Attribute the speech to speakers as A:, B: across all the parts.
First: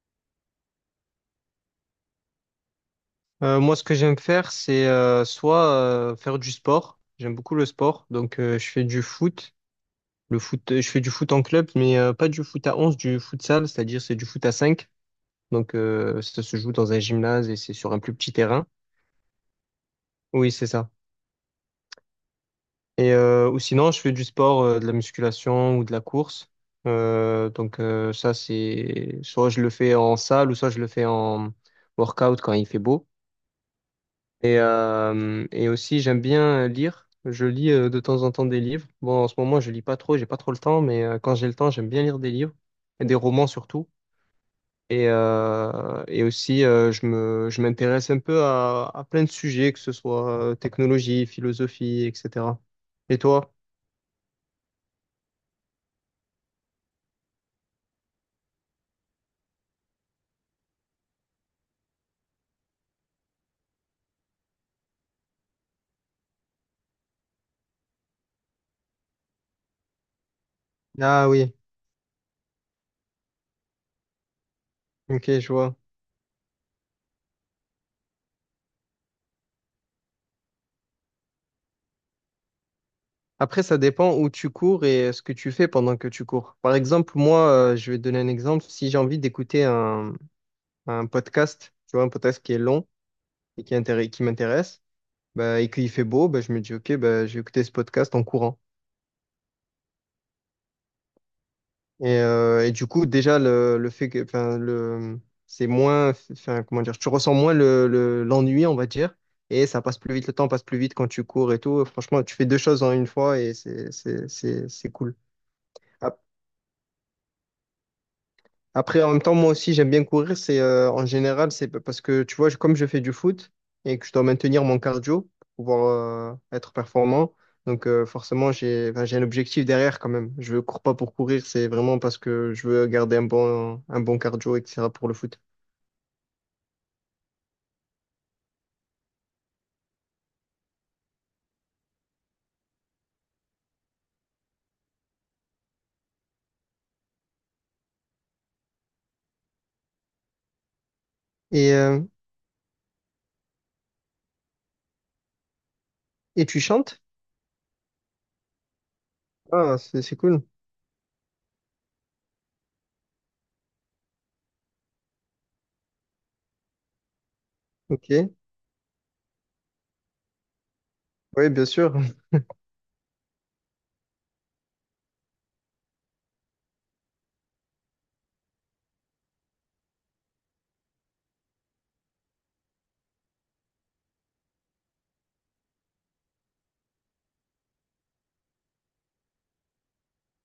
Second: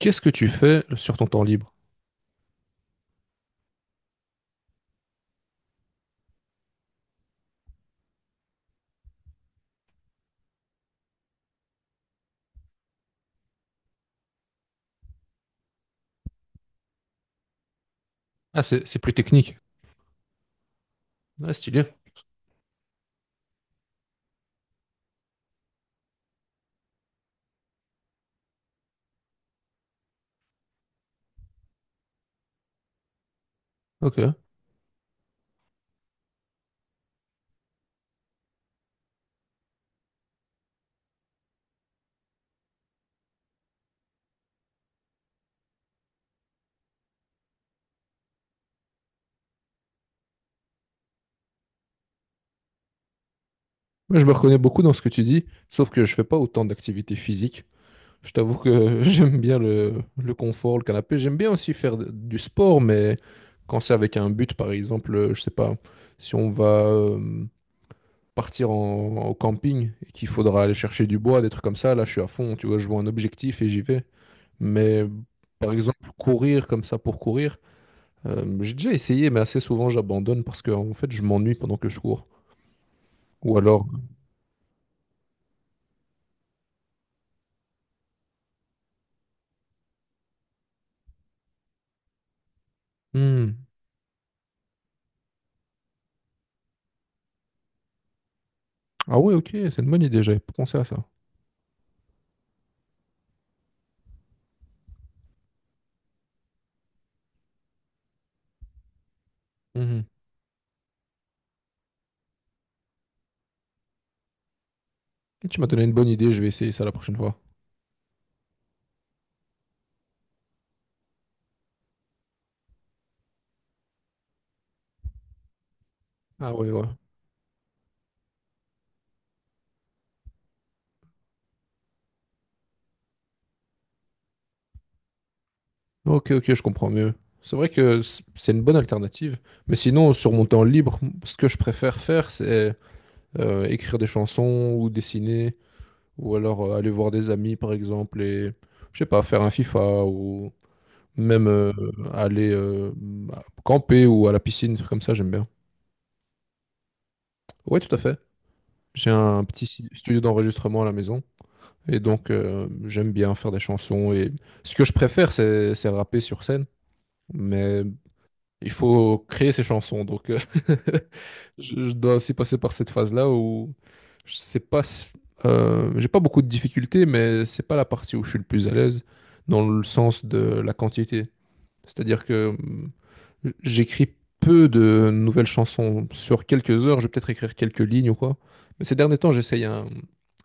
A: Qu'est-ce que tu fais sur ton temps libre?
B: Moi, ce que j'aime faire, c'est soit faire du sport. J'aime beaucoup le sport, donc je fais du foot. Le foot, je fais du foot en club, mais pas du foot à 11, du futsal, c'est-à-dire c'est du foot à 5. Donc ça se joue dans un gymnase et c'est sur un plus petit
A: Ah,
B: terrain.
A: c'est plus technique.
B: Oui, c'est ça.
A: Ah, stylé.
B: Ou sinon, je fais du sport, de la musculation ou de la course. Donc ça, c'est soit je le fais en salle ou soit je le fais en workout quand il fait beau.
A: Ok.
B: Et aussi, j'aime bien lire. Je lis de temps en temps des livres. Bon, en ce moment, je lis pas trop, j'ai pas trop le temps, mais quand j'ai le temps, j'aime bien lire des livres, et des romans surtout. Et aussi, je m'intéresse un peu à plein de sujets, que ce soit technologie, philosophie, etc. Et toi?
A: Moi, je me reconnais beaucoup dans ce que tu dis, sauf que je fais pas autant d'activités physiques. Je t'avoue que j'aime bien le confort, le canapé. J'aime bien aussi faire du sport, mais quand c'est avec un but, par exemple, je sais pas, si on va partir au camping et qu'il faudra aller chercher du
B: Ah
A: bois, des
B: oui,
A: trucs comme ça, là, je suis à fond. Tu vois, je vois un objectif et j'y vais. Mais
B: ok, je
A: par
B: vois.
A: exemple, courir comme ça pour courir. J'ai déjà essayé, mais assez souvent j'abandonne parce que en fait je m'ennuie pendant que je cours. Ou
B: Après, ça
A: alors,
B: dépend où tu cours et ce que tu fais pendant que tu cours. Par exemple, moi, je vais te donner un exemple. Si j'ai envie d'écouter un podcast, tu vois, un podcast qui est long,
A: Hmm.
B: et qui qui m'intéresse, bah, et qu'il fait beau, bah, je me dis, OK, bah, je vais écouter ce podcast en courant.
A: Ah ouais, ok, c'est une bonne idée, j'avais pas pensé à ça.
B: Et du coup, déjà, le fait que, enfin, le, c'est moins, enfin, comment dire, tu ressens moins l'ennui, on va dire, et ça passe
A: Mhm.
B: plus vite, le temps passe plus vite quand tu cours et tout. Franchement, tu fais deux choses en une fois et c'est cool.
A: Et tu m'as donné une bonne idée, je vais essayer ça la prochaine fois.
B: Après, en même temps, moi aussi, j'aime bien courir. C'est en général, c'est parce que tu vois, comme je fais du foot et que je dois maintenir mon cardio pour pouvoir
A: Ah ouais,
B: être
A: ouais.
B: performant, donc forcément, j'ai un objectif derrière quand même. Je ne cours pas pour courir, c'est vraiment parce que je veux garder un bon cardio, etc. pour le foot.
A: Ok, ok, je comprends mieux. C'est vrai que c'est une bonne alternative. Mais sinon, sur mon temps libre, ce que je préfère faire, c'est écrire des chansons ou dessiner, ou alors aller voir des amis, par exemple, et je sais pas, faire un FIFA ou Même
B: Et, euh,
A: aller bah, camper ou à la piscine, des trucs comme ça, j'aime bien.
B: et tu chantes?
A: Oui, tout à fait. J'ai un petit
B: Ah, c'est
A: studio
B: cool.
A: d'enregistrement à la maison. Et donc, j'aime bien faire des chansons. Et ce que je préfère, c'est rapper sur scène. Mais
B: Ok.
A: il faut créer ses chansons. Donc,
B: Oui, bien
A: je
B: sûr.
A: dois aussi passer par cette phase-là où je sais pas, j'ai pas beaucoup de difficultés, mais c'est pas la partie où je suis le plus à l'aise dans le sens de la quantité. C'est-à-dire que j'écris peu de nouvelles chansons. Sur quelques heures, je vais peut-être écrire quelques lignes ou quoi. Mais ces derniers temps, j'essaye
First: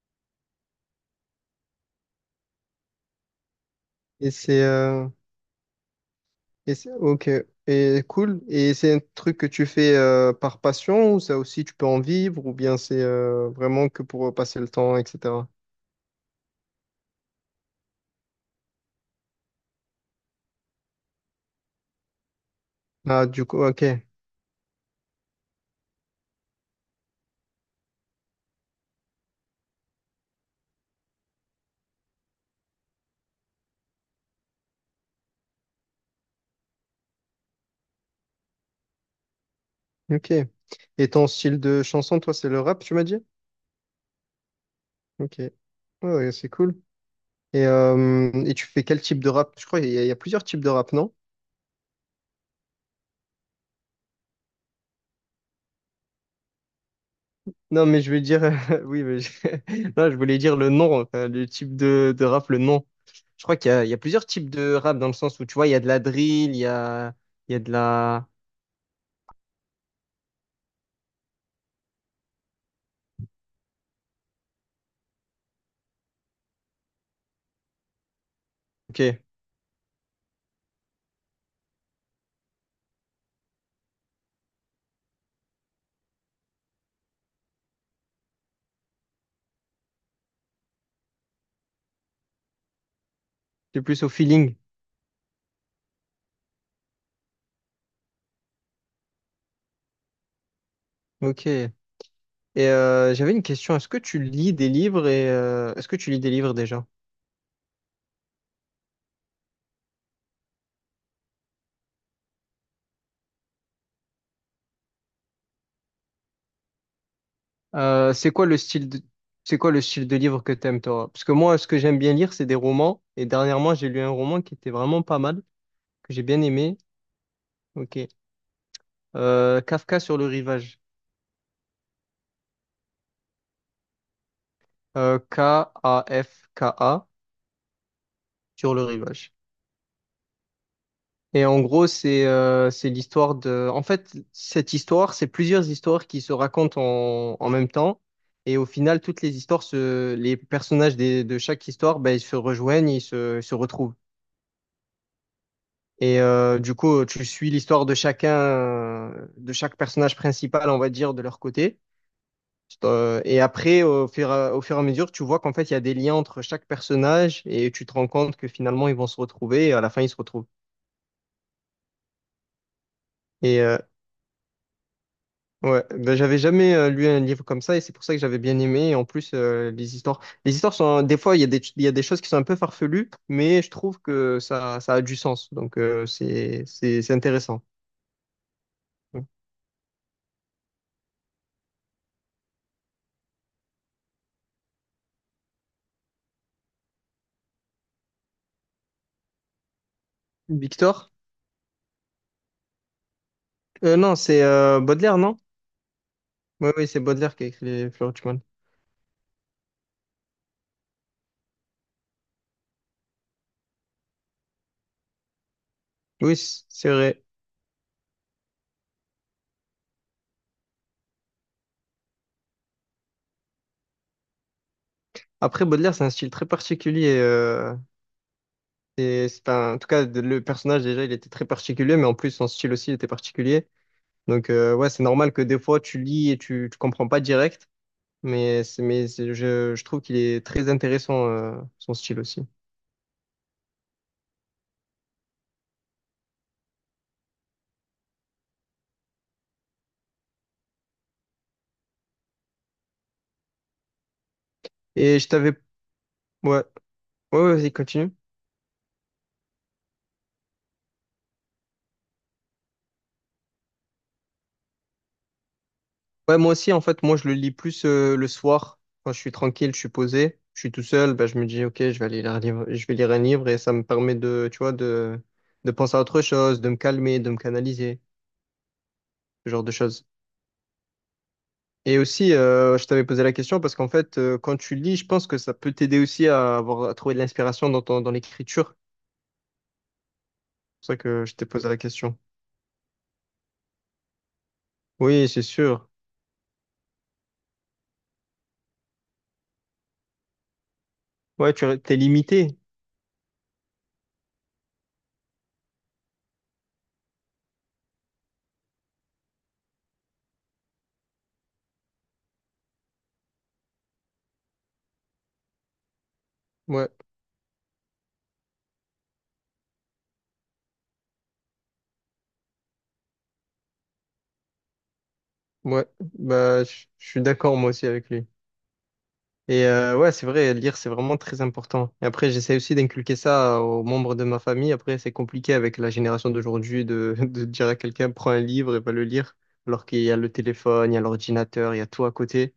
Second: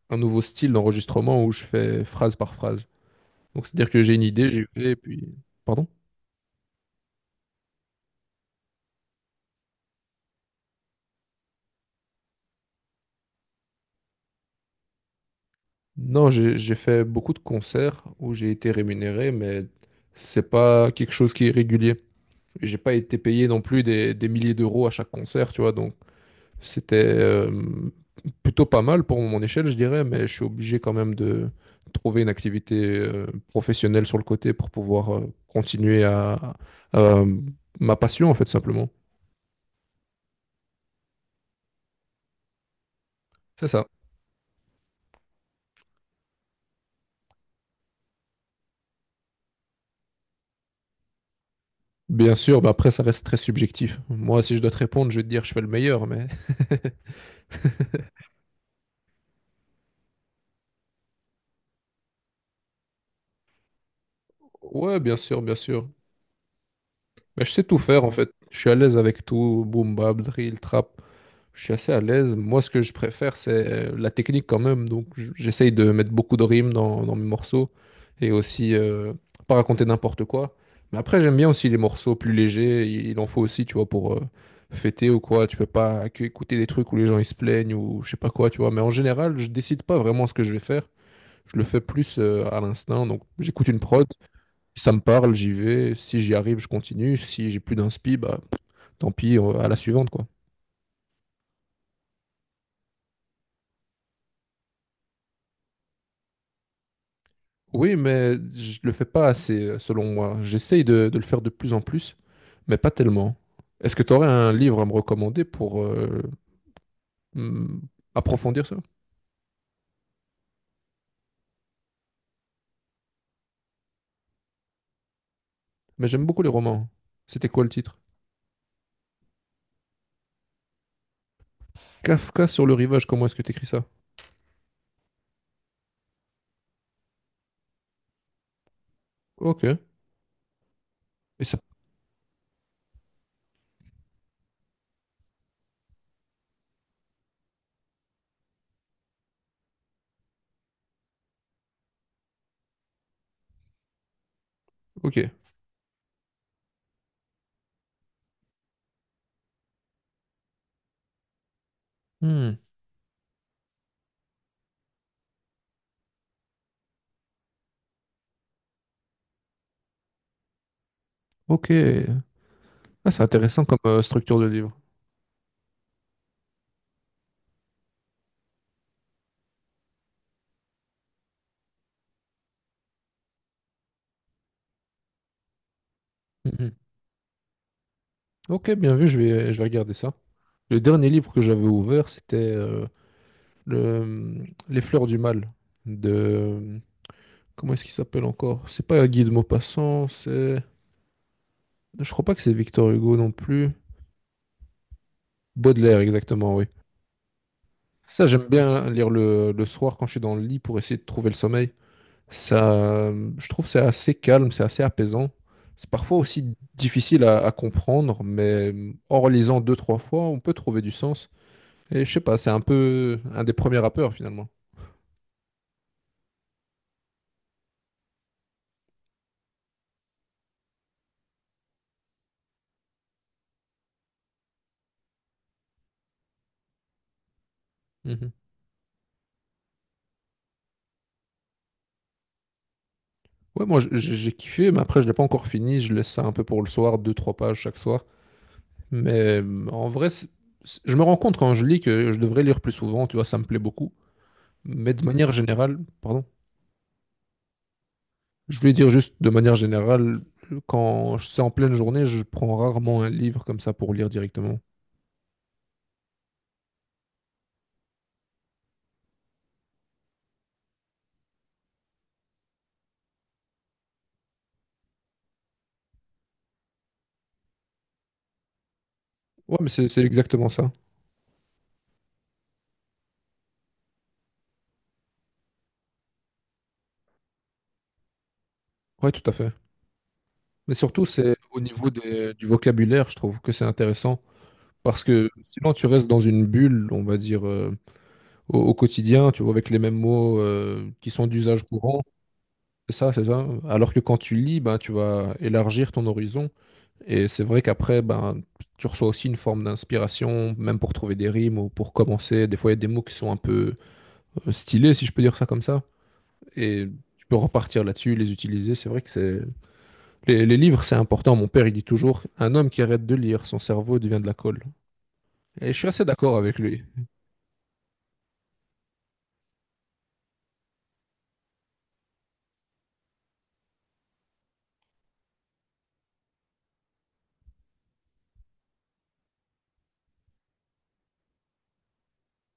A: un nouveau style d'enregistrement où je fais phrase par phrase. Donc, c'est-à-dire que j'ai une
B: Et
A: idée,
B: c'est
A: j'y vais, et
B: euh,
A: puis... Pardon?
B: Et ok, et cool. Et c'est un truc que tu fais par passion ou ça aussi tu peux en vivre ou bien c'est vraiment que pour passer le temps, etc.
A: Non, j'ai fait beaucoup de concerts où j'ai été rémunéré, mais c'est pas quelque chose qui est régulier. Et j'ai pas été
B: Ah, du
A: payé non
B: coup,
A: plus
B: ok,
A: des milliers d'euros à chaque concert, tu vois, donc c'était plutôt pas mal pour mon échelle, je dirais, mais je suis obligé quand même de trouver une activité professionnelle sur le côté pour pouvoir continuer à ma passion, en fait, simplement.
B: ok. Et ton style de chanson, toi, c'est le rap, tu m'as dit?
A: C'est ça.
B: Ok, ouais, ouais, c'est cool. Et tu fais quel type de rap? Je crois qu'il y, a il y a plusieurs types de rap, non?
A: Bien sûr, bah après, ça reste très subjectif. Moi, si je dois te répondre, je vais te dire je fais le meilleur, mais...
B: Non, mais je veux dire, oui, mais je... non, je voulais dire le nom, enfin, le type de rap, le nom. Je crois qu'il y a, il y a plusieurs types de rap
A: Ouais,
B: dans le
A: bien
B: sens
A: sûr,
B: où tu
A: bien
B: vois, il y a de
A: sûr.
B: la drill,
A: Mais je
B: il y a
A: sais
B: de
A: tout faire, en
B: la.
A: fait. Je suis à l'aise avec tout, boom, bap, drill, trap. Je suis assez à l'aise. Moi, ce que je préfère, c'est la technique quand même. Donc, j'essaye de mettre beaucoup de rimes dans mes morceaux et aussi
B: Ok,
A: pas raconter n'importe quoi. Mais après, j'aime bien aussi les morceaux plus légers. Il en faut aussi, tu vois, pour fêter ou quoi. Tu peux pas que écouter des trucs où les gens ils se plaignent ou je sais pas quoi, tu vois. Mais en général, je décide pas vraiment ce que je vais faire. Je le fais plus à l'instinct. Donc, j'écoute une
B: c'est plus
A: prod.
B: au feeling.
A: Si ça me parle, j'y vais. Si j'y arrive, je continue. Si j'ai plus d'inspi, bah, tant pis, à la suivante, quoi.
B: Ok. Et j'avais une question. Est-ce que tu lis des livres et est-ce que tu lis des livres déjà?
A: Oui, mais je le fais pas assez, selon moi. J'essaye de le faire de plus en plus, mais pas tellement. Est-ce que tu aurais un livre à me recommander pour hmm,
B: Euh, c'est quoi le
A: approfondir ça?
B: style de c'est quoi le style de livre que t'aimes toi? Parce que moi, ce que j'aime bien lire, c'est des romans. Et dernièrement, j'ai lu un roman qui était vraiment pas mal,
A: Mais
B: que j'ai
A: j'aime
B: bien
A: beaucoup les
B: aimé.
A: romans. C'était quoi le
B: Ok.
A: titre?
B: Kafka sur le rivage.
A: Kafka sur le rivage, comment est-ce que tu écris ça?
B: K-A-F-K-A sur le rivage.
A: Ok.
B: Et
A: Et ça...
B: en gros, c'est l'histoire de... En fait, cette histoire, c'est plusieurs histoires qui se racontent en même temps. Et au final, toutes les histoires, se... les personnages de chaque histoire, ben, ils se rejoignent, se retrouvent.
A: Ok.
B: Et du coup, tu suis l'histoire de chacun, de chaque personnage principal, on va dire, de leur côté.
A: Hmm.
B: Et après, au fur et à mesure, tu vois qu'en fait, il y a des liens entre chaque personnage et tu te rends compte que finalement, ils vont se retrouver et à la fin, ils se retrouvent.
A: Ok. Ah, c'est
B: Et,
A: intéressant comme structure de livre.
B: ouais, ben, j'avais jamais lu un livre comme ça et c'est pour ça que j'avais bien aimé. Et en plus, les histoires sont des fois il y a des il y a des choses qui sont un peu farfelues, mais je trouve que ça a du sens. Donc
A: Mhm.
B: c'est intéressant.
A: Ok, bien vu,
B: Ouais.
A: je vais regarder ça. Le dernier livre que j'avais ouvert, c'était Les Fleurs du Mal de... Comment est-ce qu'il s'appelle encore? C'est pas Guy de Maupassant, c'est.
B: Victor?
A: Je crois pas que c'est Victor Hugo non plus.
B: Non, c'est Baudelaire, non?
A: Baudelaire, exactement, oui.
B: Oui, oui, c'est Baudelaire qui a écrit les Fleurs du
A: Ça,
B: Mal.
A: j'aime bien lire le soir quand je suis dans le lit pour essayer de trouver le sommeil. Ça, je trouve que c'est assez calme, c'est assez apaisant. C'est parfois
B: Oui,
A: aussi
B: c'est
A: difficile
B: vrai.
A: à comprendre, mais en relisant deux, trois fois, on peut trouver du sens. Et je sais pas, c'est un peu un des premiers rappeurs finalement.
B: Après, Baudelaire, c'est un style très particulier. Et en tout cas, le personnage, déjà, il était très particulier, mais en plus, son style aussi, il était particulier. Donc, ouais, c'est normal que des fois, tu lis et tu comprends pas direct.
A: Mhm.
B: Mais je trouve qu'il est très intéressant, son style aussi.
A: Ouais, moi j'ai kiffé, mais après je l'ai pas encore fini. Je laisse ça un peu pour le soir, deux, trois pages chaque soir. Mais en vrai, je me rends compte quand je lis que je devrais lire plus souvent, tu vois, ça me plaît beaucoup. Mais de
B: Et je
A: manière
B: t'avais...
A: générale, pardon,
B: Ouais, ouais, ouais, vas-y, continue.
A: je voulais dire juste de manière générale, quand c'est en pleine journée, je prends rarement un livre comme ça pour lire directement.
B: Ouais, moi aussi, en fait, moi, je le lis plus le soir, quand je suis tranquille, je suis posé, je suis tout seul, bah, je me dis, OK, je vais aller lire un livre, je vais lire un livre et ça me permet tu vois, de penser à autre chose, de me calmer, de me canaliser, ce
A: Ouais,
B: genre
A: mais
B: de
A: c'est
B: choses.
A: exactement ça.
B: Et aussi, je t'avais posé la question parce qu'en fait, quand tu lis, je pense que ça peut t'aider aussi à avoir, à trouver de l'inspiration dans ton, dans l'écriture.
A: Ouais, tout à fait. Mais
B: C'est pour ça
A: surtout,
B: que je
A: c'est
B: t'ai
A: au
B: posé la
A: niveau
B: question.
A: du vocabulaire, je trouve que c'est intéressant. Parce
B: Oui,
A: que
B: c'est
A: sinon, tu
B: sûr.
A: restes dans une bulle, on va dire, au quotidien, tu vois, avec les mêmes mots qui sont
B: Ouais,
A: d'usage
B: tu es
A: courant.
B: limité.
A: C'est ça, c'est ça. Alors que quand tu lis, ben, tu vas élargir ton horizon. Et c'est vrai qu'après, ben, tu reçois aussi une forme d'inspiration, même pour trouver des rimes ou pour commencer. Des fois, il y a des mots qui sont un peu stylés, si je peux dire ça comme ça. Et
B: Ouais,
A: tu peux repartir là-dessus, les utiliser. C'est vrai que c'est... Les livres, c'est important. Mon père, il dit toujours, un homme qui arrête de lire, son cerveau devient de la colle. Et je
B: ouais.
A: suis assez d'accord avec
B: Bah,
A: lui.
B: je suis d'accord moi aussi avec lui. Et ouais, c'est vrai, lire, c'est vraiment très important. Et après, j'essaie aussi d'inculquer ça aux membres de ma famille. Après, c'est compliqué avec la génération d'aujourd'hui de dire à quelqu'un, prends un livre et va le lire, alors qu'il y a le téléphone, il y a l'ordinateur, il y a tout à côté.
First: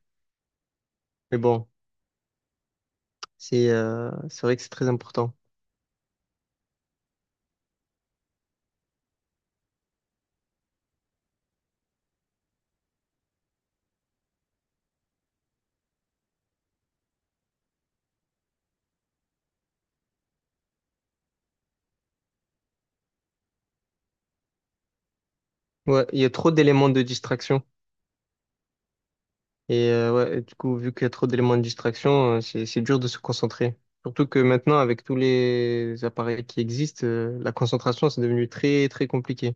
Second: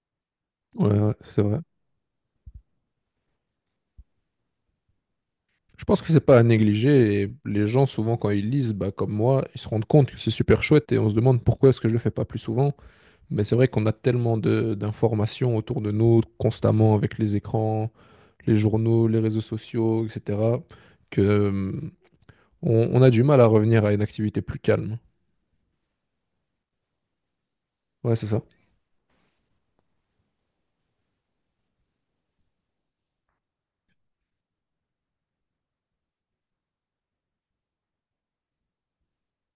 A: Ouais, ouais,
B: Mais
A: c'est vrai.
B: bon, c'est vrai que c'est très important.
A: Je pense que c'est pas à négliger et les gens souvent quand ils lisent, bah, comme moi, ils se rendent compte que c'est super chouette et on se demande pourquoi est-ce que je le fais pas plus souvent. Mais c'est vrai qu'on a tellement de d'informations autour de nous constamment avec les écrans, les journaux, les réseaux sociaux, etc. que on a du mal à revenir à une activité plus calme.
B: Ouais, il y a trop d'éléments de distraction.
A: Ouais, c'est ça.
B: Et ouais, et du coup, vu qu'il y a trop d'éléments de distraction, c'est dur de se concentrer. Surtout que maintenant, avec tous les appareils qui existent, la concentration, c'est devenu très, très compliqué.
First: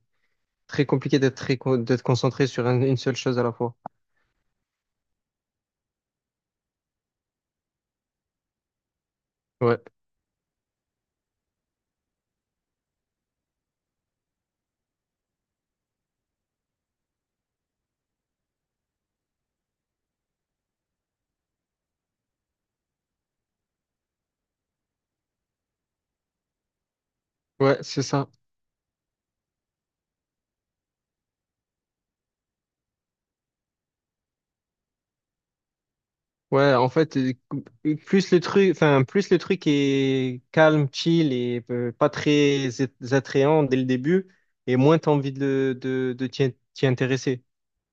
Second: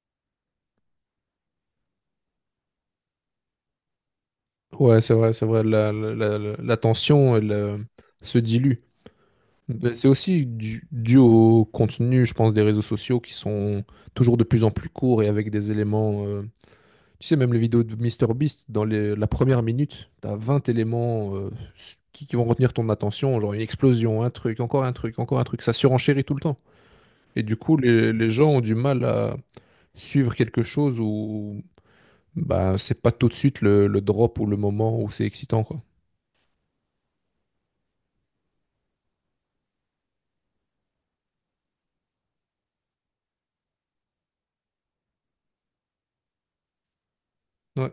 B: Très compliqué d'être d'être concentré sur une seule chose à la fois.
A: Ouais, c'est vrai, c'est vrai. La tension, elle, se dilue.
B: Ouais,
A: Mais c'est aussi dû au contenu, je pense, des réseaux sociaux qui sont toujours de plus en plus courts et avec des éléments. Tu sais, même les vidéos de MrBeast, dans la première minute, t'as 20 éléments qui vont retenir ton attention, genre une explosion, un truc, encore un truc, encore un truc. Ça surenchérit tout le temps. Et du coup,
B: ouais, c'est ça.
A: les gens ont du mal à suivre quelque chose où bah, c'est pas tout de suite le drop ou le moment où c'est excitant, quoi.
B: Ouais, en fait, plus le truc est calme, chill et pas très attrayant dès le début, et moins t'as envie de t'y intéresser.
A: Ouais.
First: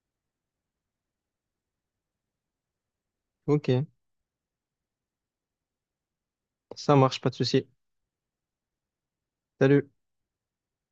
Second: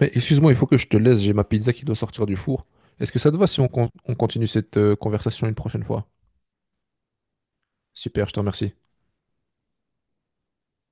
A: Mais excuse-moi, il faut que je te laisse, j'ai ma pizza qui doit sortir du four. Est-ce que ça te va si
B: Ok,
A: on continue cette conversation une prochaine fois?
B: ça marche, pas de souci.
A: Super, je te remercie.
B: Salut.